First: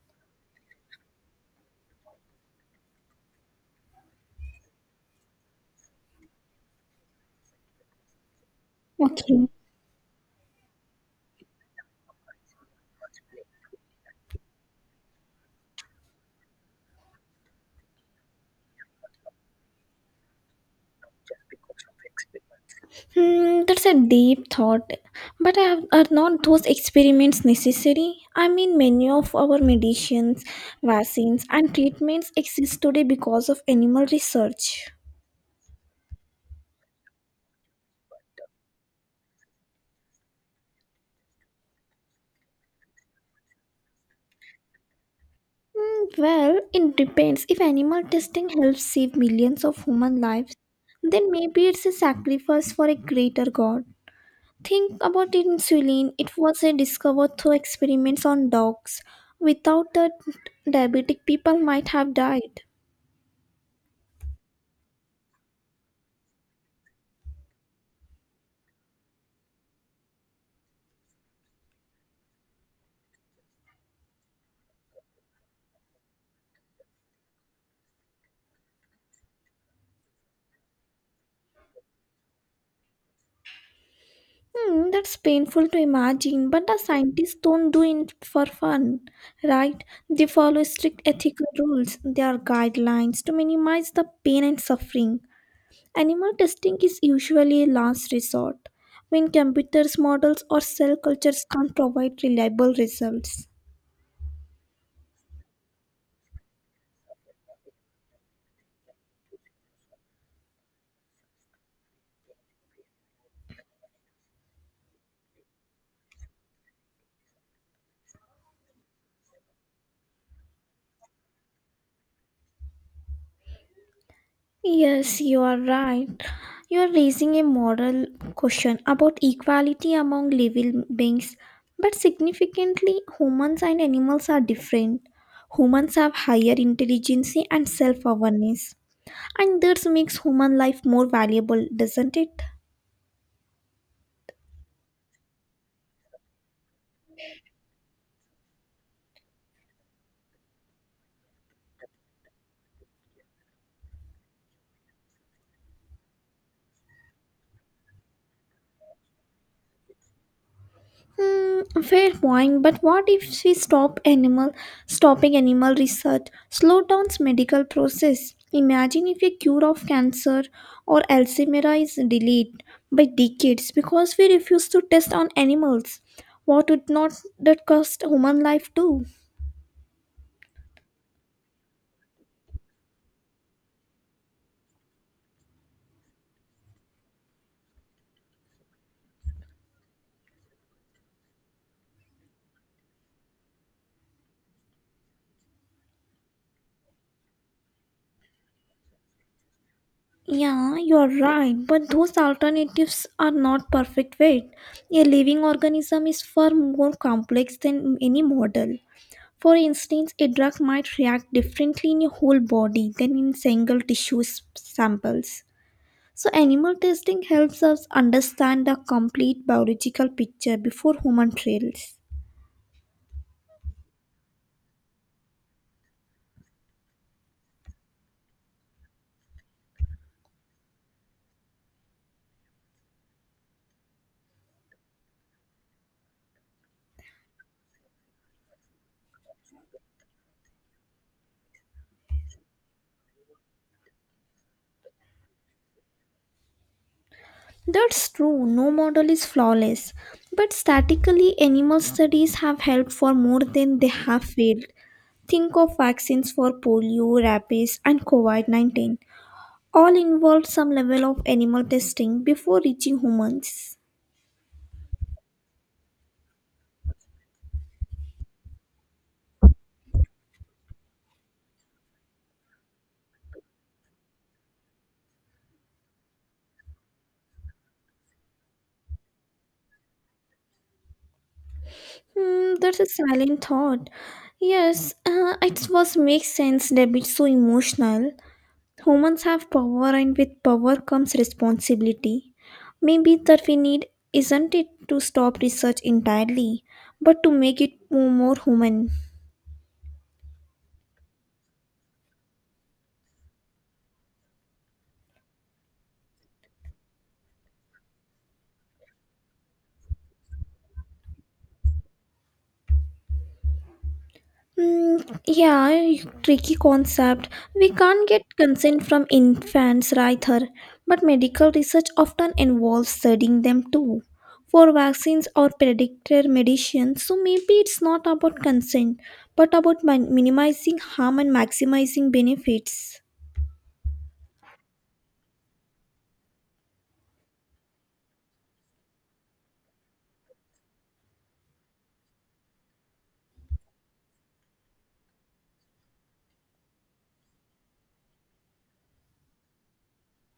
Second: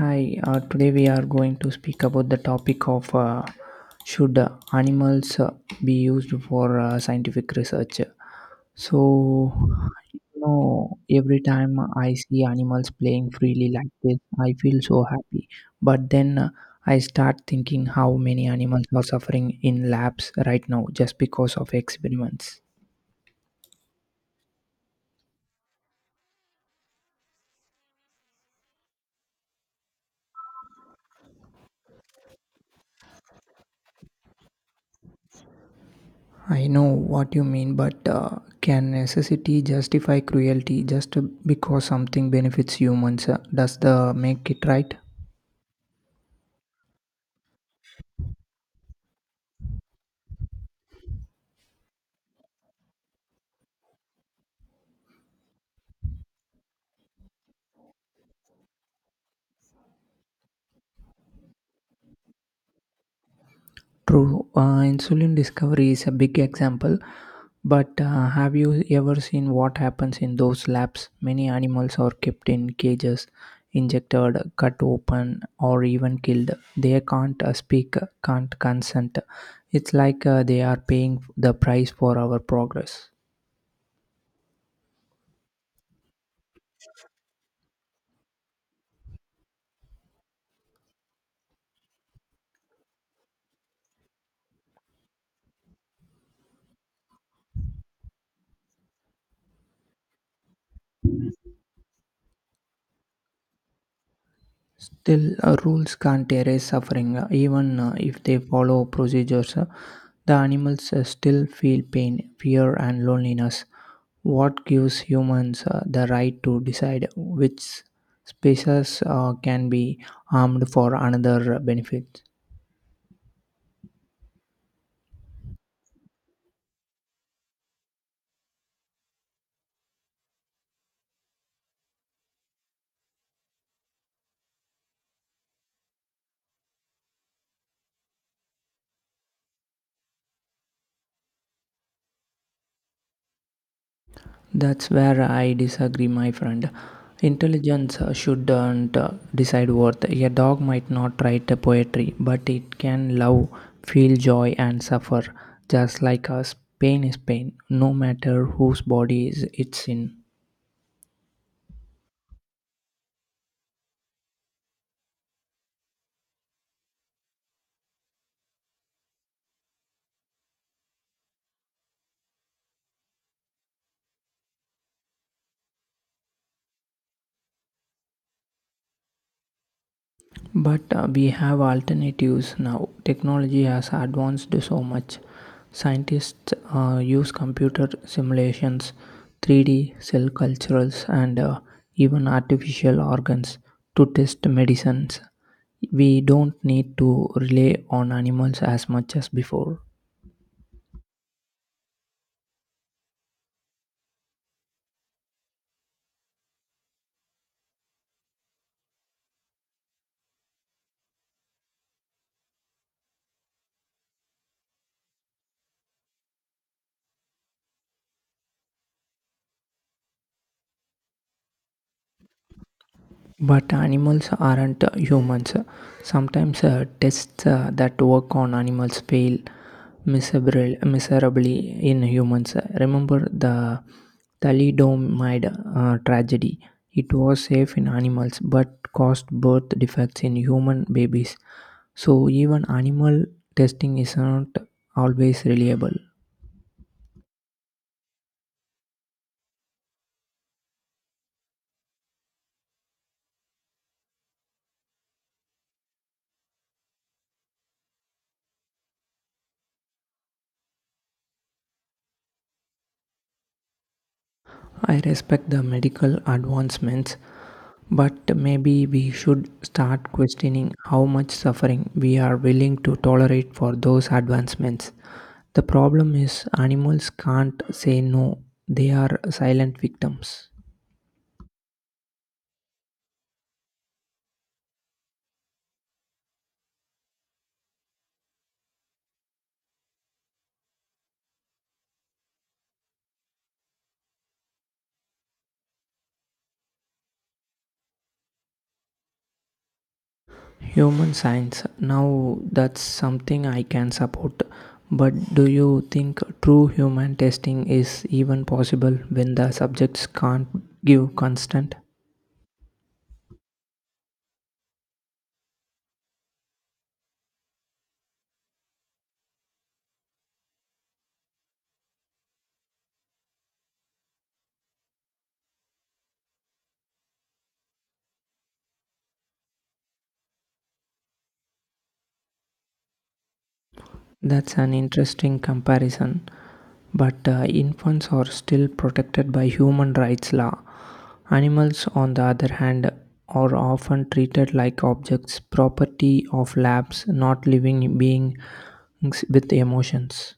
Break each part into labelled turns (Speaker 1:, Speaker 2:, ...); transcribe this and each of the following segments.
Speaker 1: Hi, today we are going to speak about the topic of should animals be used for scientific research. So,
Speaker 2: Okay.
Speaker 1: you know, every time I see animals playing freely like this, I feel so happy. But then I start thinking how many animals are suffering in labs right now just because of experiments.
Speaker 2: That's a deep thought. But are not those experiments necessary? I mean, many of our medicines, vaccines, and treatments exist today because of animal research.
Speaker 1: I know what you mean, but can necessity justify cruelty just because something benefits humans? Does the make it right?
Speaker 2: Well, it depends. If animal testing helps save millions of human lives, then maybe it's a sacrifice for a greater good. Think about insulin. It was a discovered through experiments on dogs. Without that, diabetic people might have died.
Speaker 1: True, insulin discovery is a big example, but have you ever seen what happens in those labs? Many animals are kept in cages, injected, cut open, or even killed. They can't speak, can't consent. It's like they are paying the price for our progress.
Speaker 2: That's painful to imagine, but the scientists don't do it for fun, right? They follow strict ethical rules. There are guidelines to minimize the pain and suffering. Animal testing is usually a last resort when computers, models, or cell cultures can't provide reliable results.
Speaker 1: Still, rules can't erase suffering. Even if they follow procedures, the animals still feel pain, fear, and loneliness. What gives humans the right to decide which species can be harmed for another benefit?
Speaker 2: Yes, you are right. You are raising a moral question about equality among living beings, but significantly, humans and animals are different. Humans have higher intelligence and self awareness, and this makes human life more valuable, doesn't it?
Speaker 1: That's where I disagree, my friend. Intelligence shouldn't decide worth. A dog might not write a poetry, but it can love, feel joy, and suffer. Just like us, pain is pain, no matter whose body is it's in.
Speaker 2: Fair point, but what if we stopping animal research slow down medical process? Imagine if a cure of cancer or Alzheimer's is delayed by decades because we refuse to test on animals. What would not that cost human life too?
Speaker 1: But we have alternatives now. Technology has advanced so much. Scientists use computer simulations, 3D cell cultures, and even artificial organs to test medicines. We don't need to rely on animals as much as before.
Speaker 2: Yeah, you're right, but those alternatives are not perfect weight. A living organism is far more complex than any model. For instance, a drug might react differently in your whole body than in single samples. So, animal testing helps us understand the complete biological picture before human trials.
Speaker 1: But animals aren't humans. Sometimes tests that work on animals fail miserably in humans. Remember the thalidomide tragedy. It was safe in animals but caused birth defects in human babies. So even animal testing is not always reliable.
Speaker 2: That's true, no model is flawless. But statistically, animal studies have helped for more than they have failed. Think of vaccines for polio, rabies, and COVID -19. All involved some level of animal testing before reaching humans.
Speaker 1: I respect the medical advancements, but maybe we should start questioning how much suffering we are willing to tolerate for those advancements. The problem is, animals can't say no, they are silent victims.
Speaker 2: That's a silent thought. Yes, it was makes sense that it's so emotional. Humans have power, and with power comes responsibility. Maybe that we need isn't it to stop research entirely, but to make it more human.
Speaker 1: Human science. Now, that's something I can support. But do you think true human testing is even possible when the subjects can't give consent?
Speaker 2: Mm, yeah, tricky concept. We can't get consent from infants, either, but medical research often involves studying them too for vaccines or predicted medicines. So maybe it's not about consent, but about minimizing harm and maximizing benefits.
Speaker 1: That's an interesting comparison. But infants are still protected by human rights law. Animals, on the other hand, are often treated like objects, property of labs, not living beings with emotions.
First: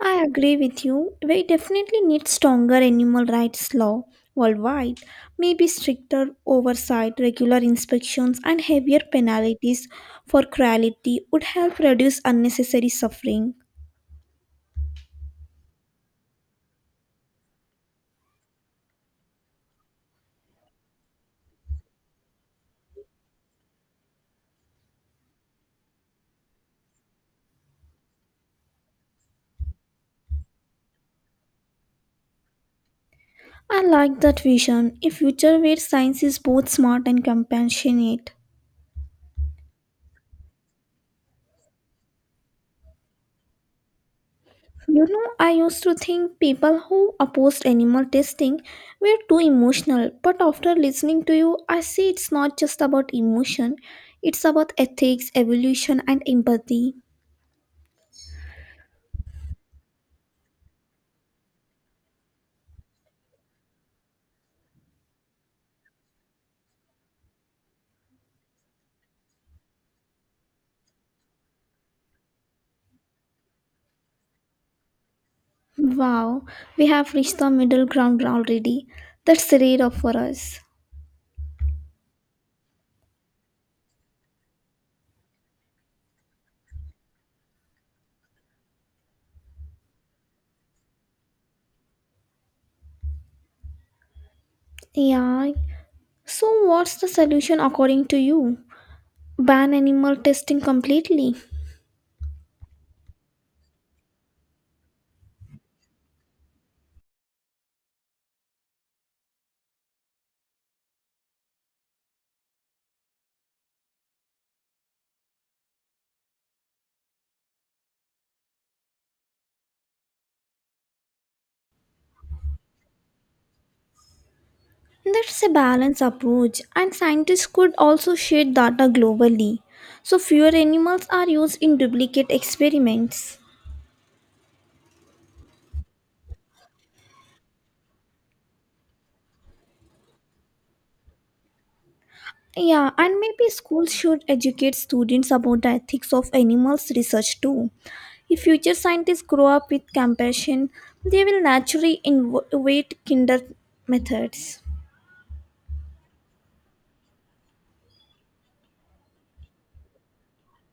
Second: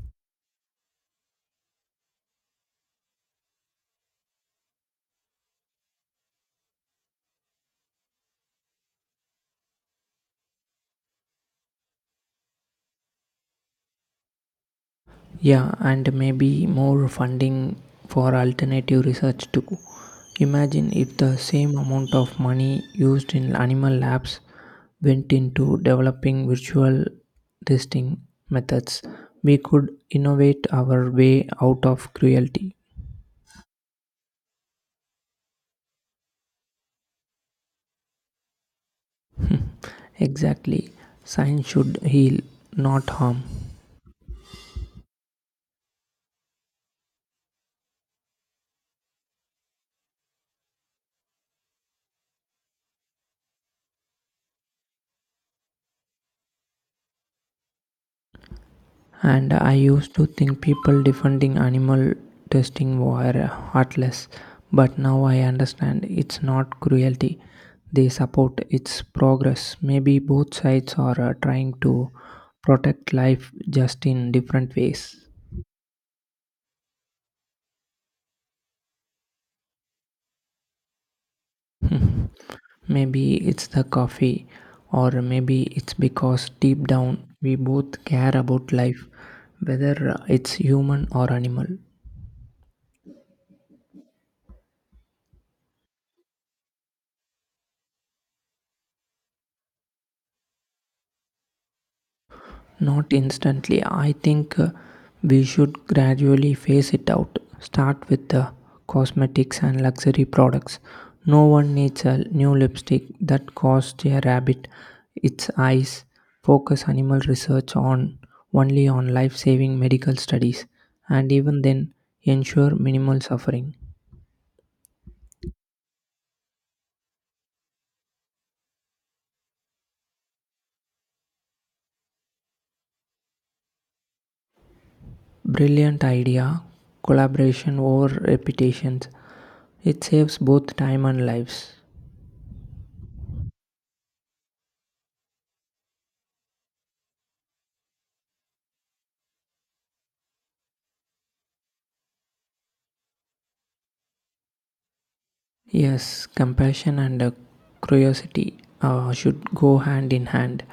Speaker 2: I agree with you. We definitely need stronger animal rights law worldwide. Maybe stricter oversight, regular inspections, and heavier penalties for cruelty would help reduce unnecessary suffering.
Speaker 1: Yeah, and maybe more funding for alternative research too. Imagine if the same amount of money used in animal labs went into developing virtual testing methods. We could innovate our way out of cruelty.
Speaker 2: I like that vision. A future where science is both smart and compassionate.
Speaker 1: Exactly. Science should heal, not harm.
Speaker 2: You know, I used to think people who opposed animal testing were too emotional, but after listening to you, I see it's not just about emotion, it's about ethics, evolution, and empathy.
Speaker 1: And I used to think people defending animal testing were heartless, but now I understand it's not cruelty they support, its progress. Maybe both sides are trying to protect life, just in different ways.
Speaker 2: Wow, we have reached the middle ground already. That's rare of for us.
Speaker 1: Maybe it's the coffee, or maybe it's because deep down we both care about life, whether it's human or animal.
Speaker 2: Yeah. So, what's the solution according to you? Ban animal testing completely?
Speaker 1: Not instantly. I think we should gradually phase it out. Start with the cosmetics and luxury products. No one needs a new lipstick that costs a rabbit its eyes. Focus animal research on only on life-saving medical studies, and even then ensure minimal suffering.
Speaker 2: That's a balanced approach, and scientists could also share data globally so fewer animals are used in duplicate experiments.
Speaker 1: Brilliant idea. Collaboration over reputations. It saves both time and lives.
Speaker 2: Yeah, and maybe schools should educate students about the ethics of animals research too. If future scientists grow up with compassion, they will naturally innovate kinder methods.
Speaker 1: Yes, compassion and curiosity should go hand in hand.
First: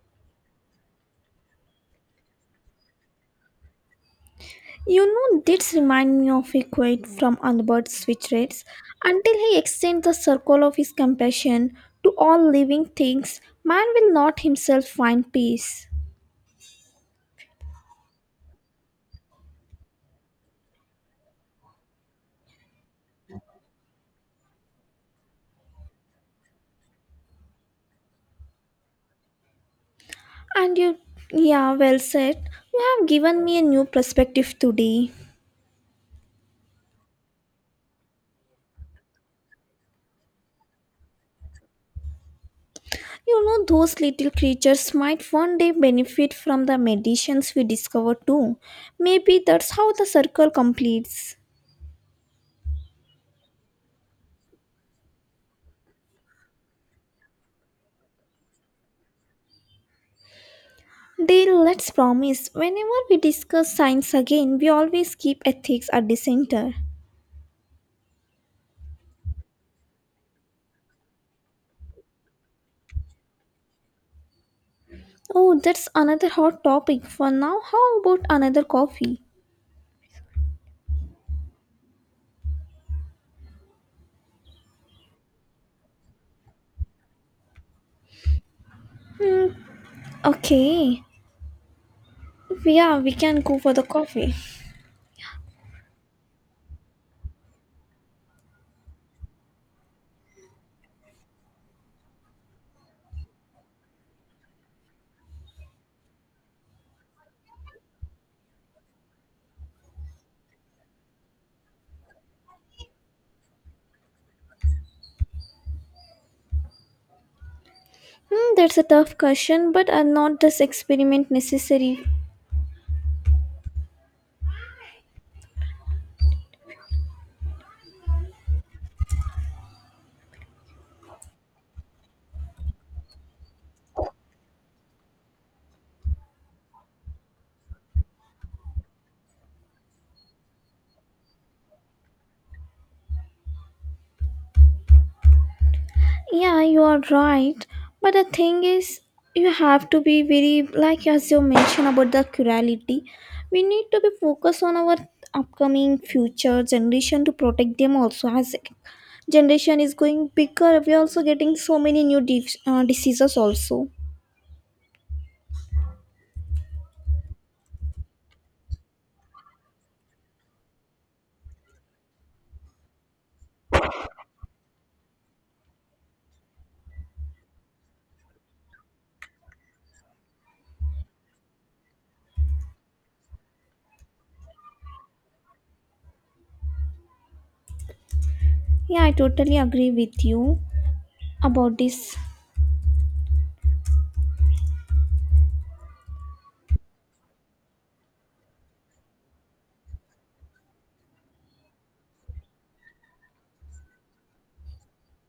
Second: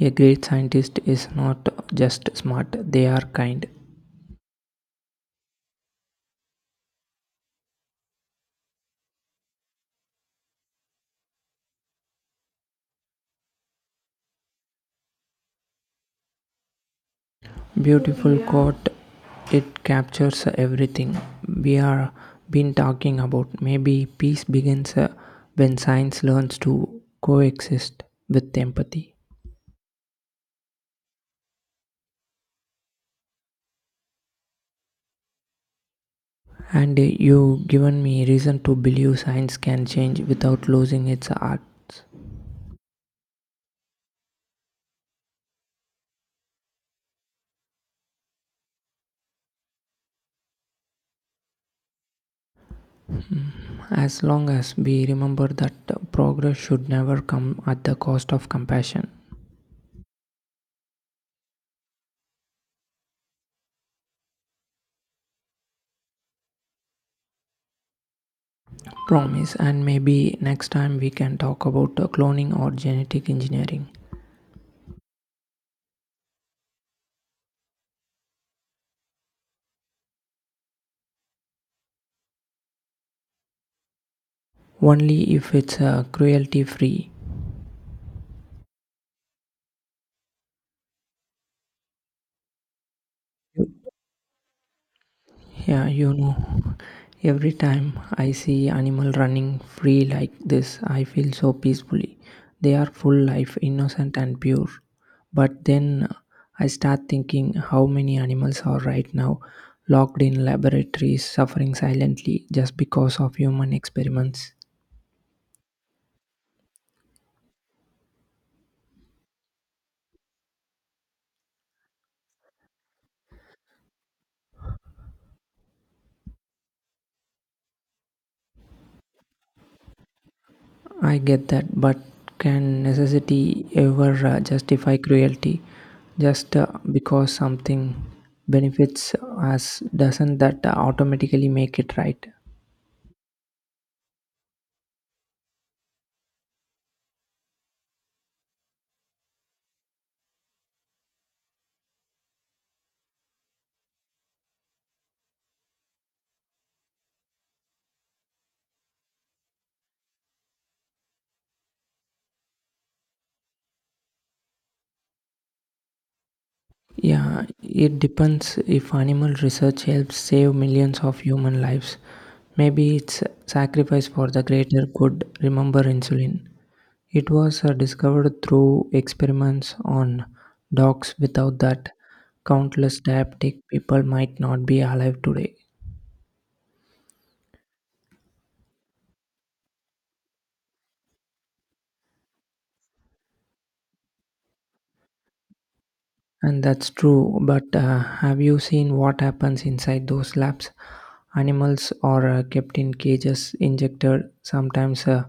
Speaker 1: A great scientist is not just smart, they are kind.
Speaker 2: You know, this reminds me of a quote from Albert Schweitzer. Until he extends the circle of his compassion to all living things, man will not himself find peace.
Speaker 1: Beautiful quote, it captures everything we are been talking about. Maybe peace begins when science learns to coexist with empathy.
Speaker 2: And you, yeah, well said. You have given me a new perspective today.
Speaker 1: And you given me reason to believe science can change without losing its art.
Speaker 2: You know, those little creatures might one day benefit from the medicines we discover too. Maybe that's how the circle completes.
Speaker 1: As long as we remember that progress should never come at the cost of compassion.
Speaker 2: Deal, let's promise. Whenever we discuss science again, we always keep ethics at the center.
Speaker 1: Promise, and maybe next time we can talk about cloning or genetic engineering.
Speaker 2: Oh, that's another hot topic. For now, how about another coffee?
Speaker 1: Only if it's cruelty free.
Speaker 2: Hmm. Okay. Yeah, we can go for the coffee.
Speaker 1: Yeah, you know, every time I see animal running free like this, I feel so peacefully. They are full life, innocent and pure. But then I start thinking how many animals are right now locked in laboratories, suffering silently just because of human experiments.
Speaker 2: That's a tough question, but are not this experiment necessary?
Speaker 1: I get that, but can necessity ever justify cruelty? Just because something benefits us, doesn't that automatically make it right?
Speaker 2: Yeah, you are right. But the thing is, you have to be very, like as you mentioned about the plurality, we need to be focused on our upcoming future generation to protect them also as generation is going bigger. We are also getting so many new diseases also.
Speaker 1: Yeah, it depends if animal research helps save millions of human lives. Maybe it's sacrifice for the greater good. Remember insulin. It was discovered through experiments on dogs, without that countless diabetic people might not be alive today.
Speaker 2: Yeah, I totally agree with you about this.
Speaker 1: And that's true, but have you seen what happens inside those labs? Animals are kept in cages, injected, sometimes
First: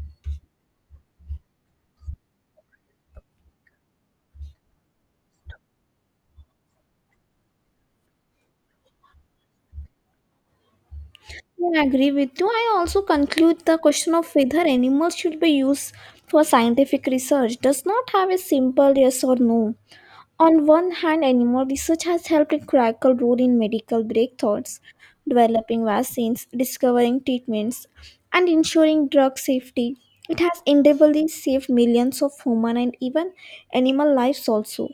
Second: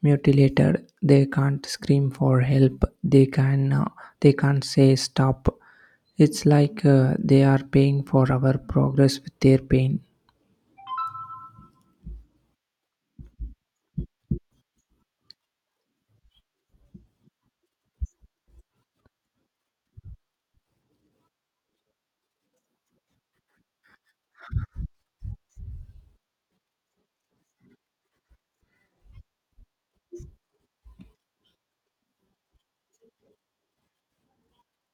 Speaker 1: mutilated. They can't scream for help. They can't say stop. It's like they are paying for our progress with their pain.
Speaker 2: Yeah, I agree with you. I also conclude the question of whether animals should be used for scientific research does not have a simple yes or no. On one hand, animal research has helped crack a critical role in medical breakthroughs, developing vaccines, discovering treatments, and ensuring drug safety. It has inevitably saved millions of human and even animal lives also.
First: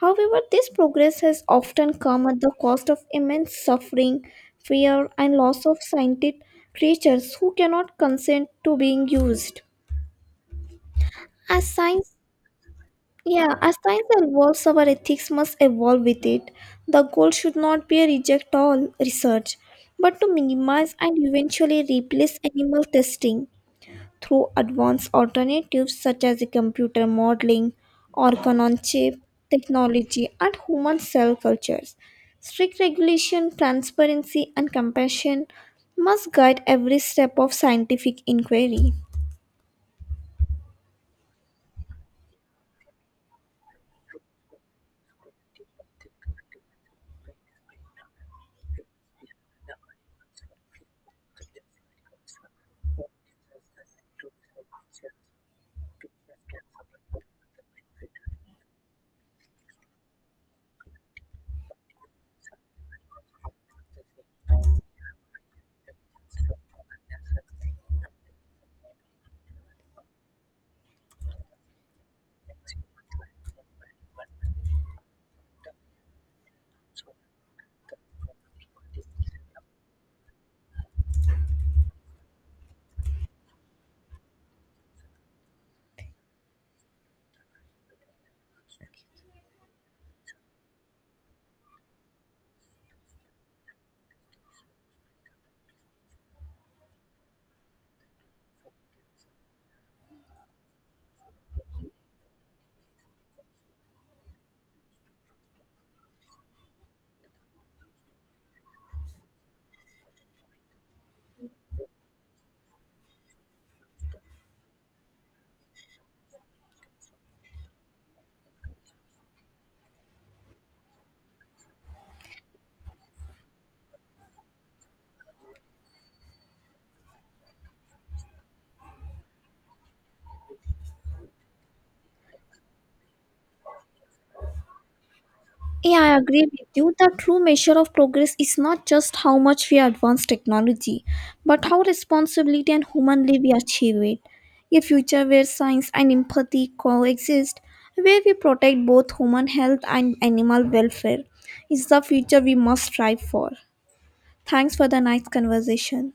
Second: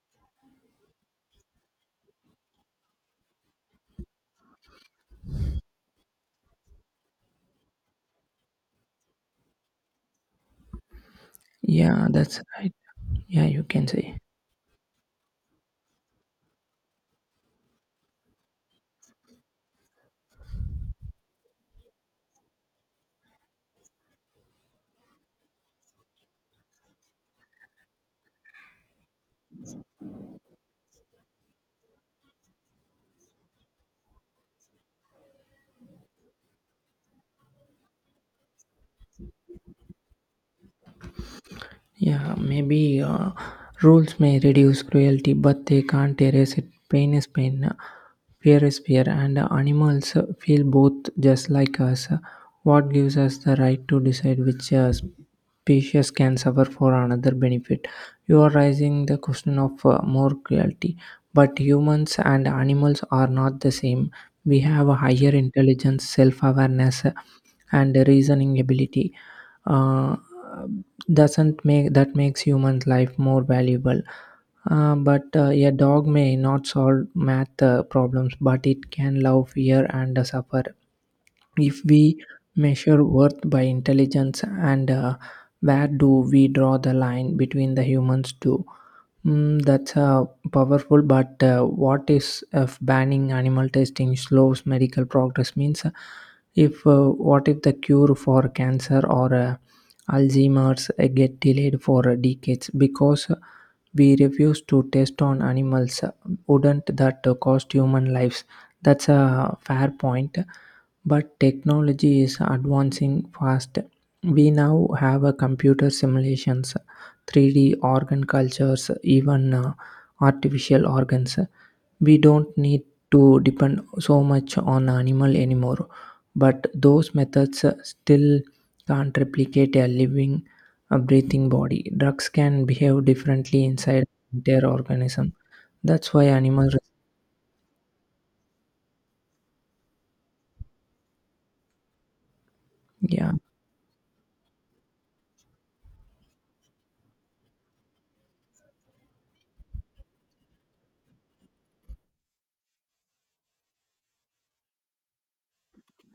Speaker 2: However, this progress has often come at the cost of immense suffering, fear, and loss of scientific creatures who cannot consent to being used. As
Speaker 1: Yeah,
Speaker 2: science
Speaker 1: that's right. Yeah,
Speaker 2: yeah,
Speaker 1: you
Speaker 2: as
Speaker 1: can
Speaker 2: science
Speaker 1: say.
Speaker 2: evolves, our ethics must evolve with it. The goal should not be a reject all research, but to minimize and eventually replace animal testing through advanced alternatives such as computer modeling, organ on chip technology, and human cell cultures. Strict regulation, transparency, and compassion must guide every step of scientific inquiry.
Speaker 1: Yeah, maybe rules may reduce cruelty, but they can't erase it. Pain is pain, fear is fear, and animals feel both just like us. What gives us the right to decide which species can suffer for another benefit? You are raising the question of more cruelty, but humans and animals are not the same. We have a higher intelligence, self awareness, and reasoning ability uh, doesn't make that makes human life more valuable, but a dog may not solve math problems, but it can love, fear, and suffer. If we measure worth by intelligence and where do we draw the line between the humans too? Mm, that's powerful, but what is if banning animal testing slows medical progress? Means, if what if the cure for cancer or Alzheimer's get delayed for decades because we refuse to test on animals? Wouldn't that cost human lives? That's a fair point, but technology is advancing fast. We now have a computer simulations, 3D organ cultures, even artificial organs. We don't need to depend so much on animal anymore, but those methods still can't replicate a living, a breathing body. Drugs can behave differently inside their organism.
Speaker 2: Yeah,
Speaker 1: That's
Speaker 2: I
Speaker 1: why
Speaker 2: agree with
Speaker 1: animal,
Speaker 2: you. The true measure of progress is not just how much we advance technology, but how responsibility and
Speaker 1: yeah.
Speaker 2: humanly we achieve it. A future where science and empathy coexist, where we protect both human health and animal welfare, is the future we must strive for. Thanks for the nice conversation.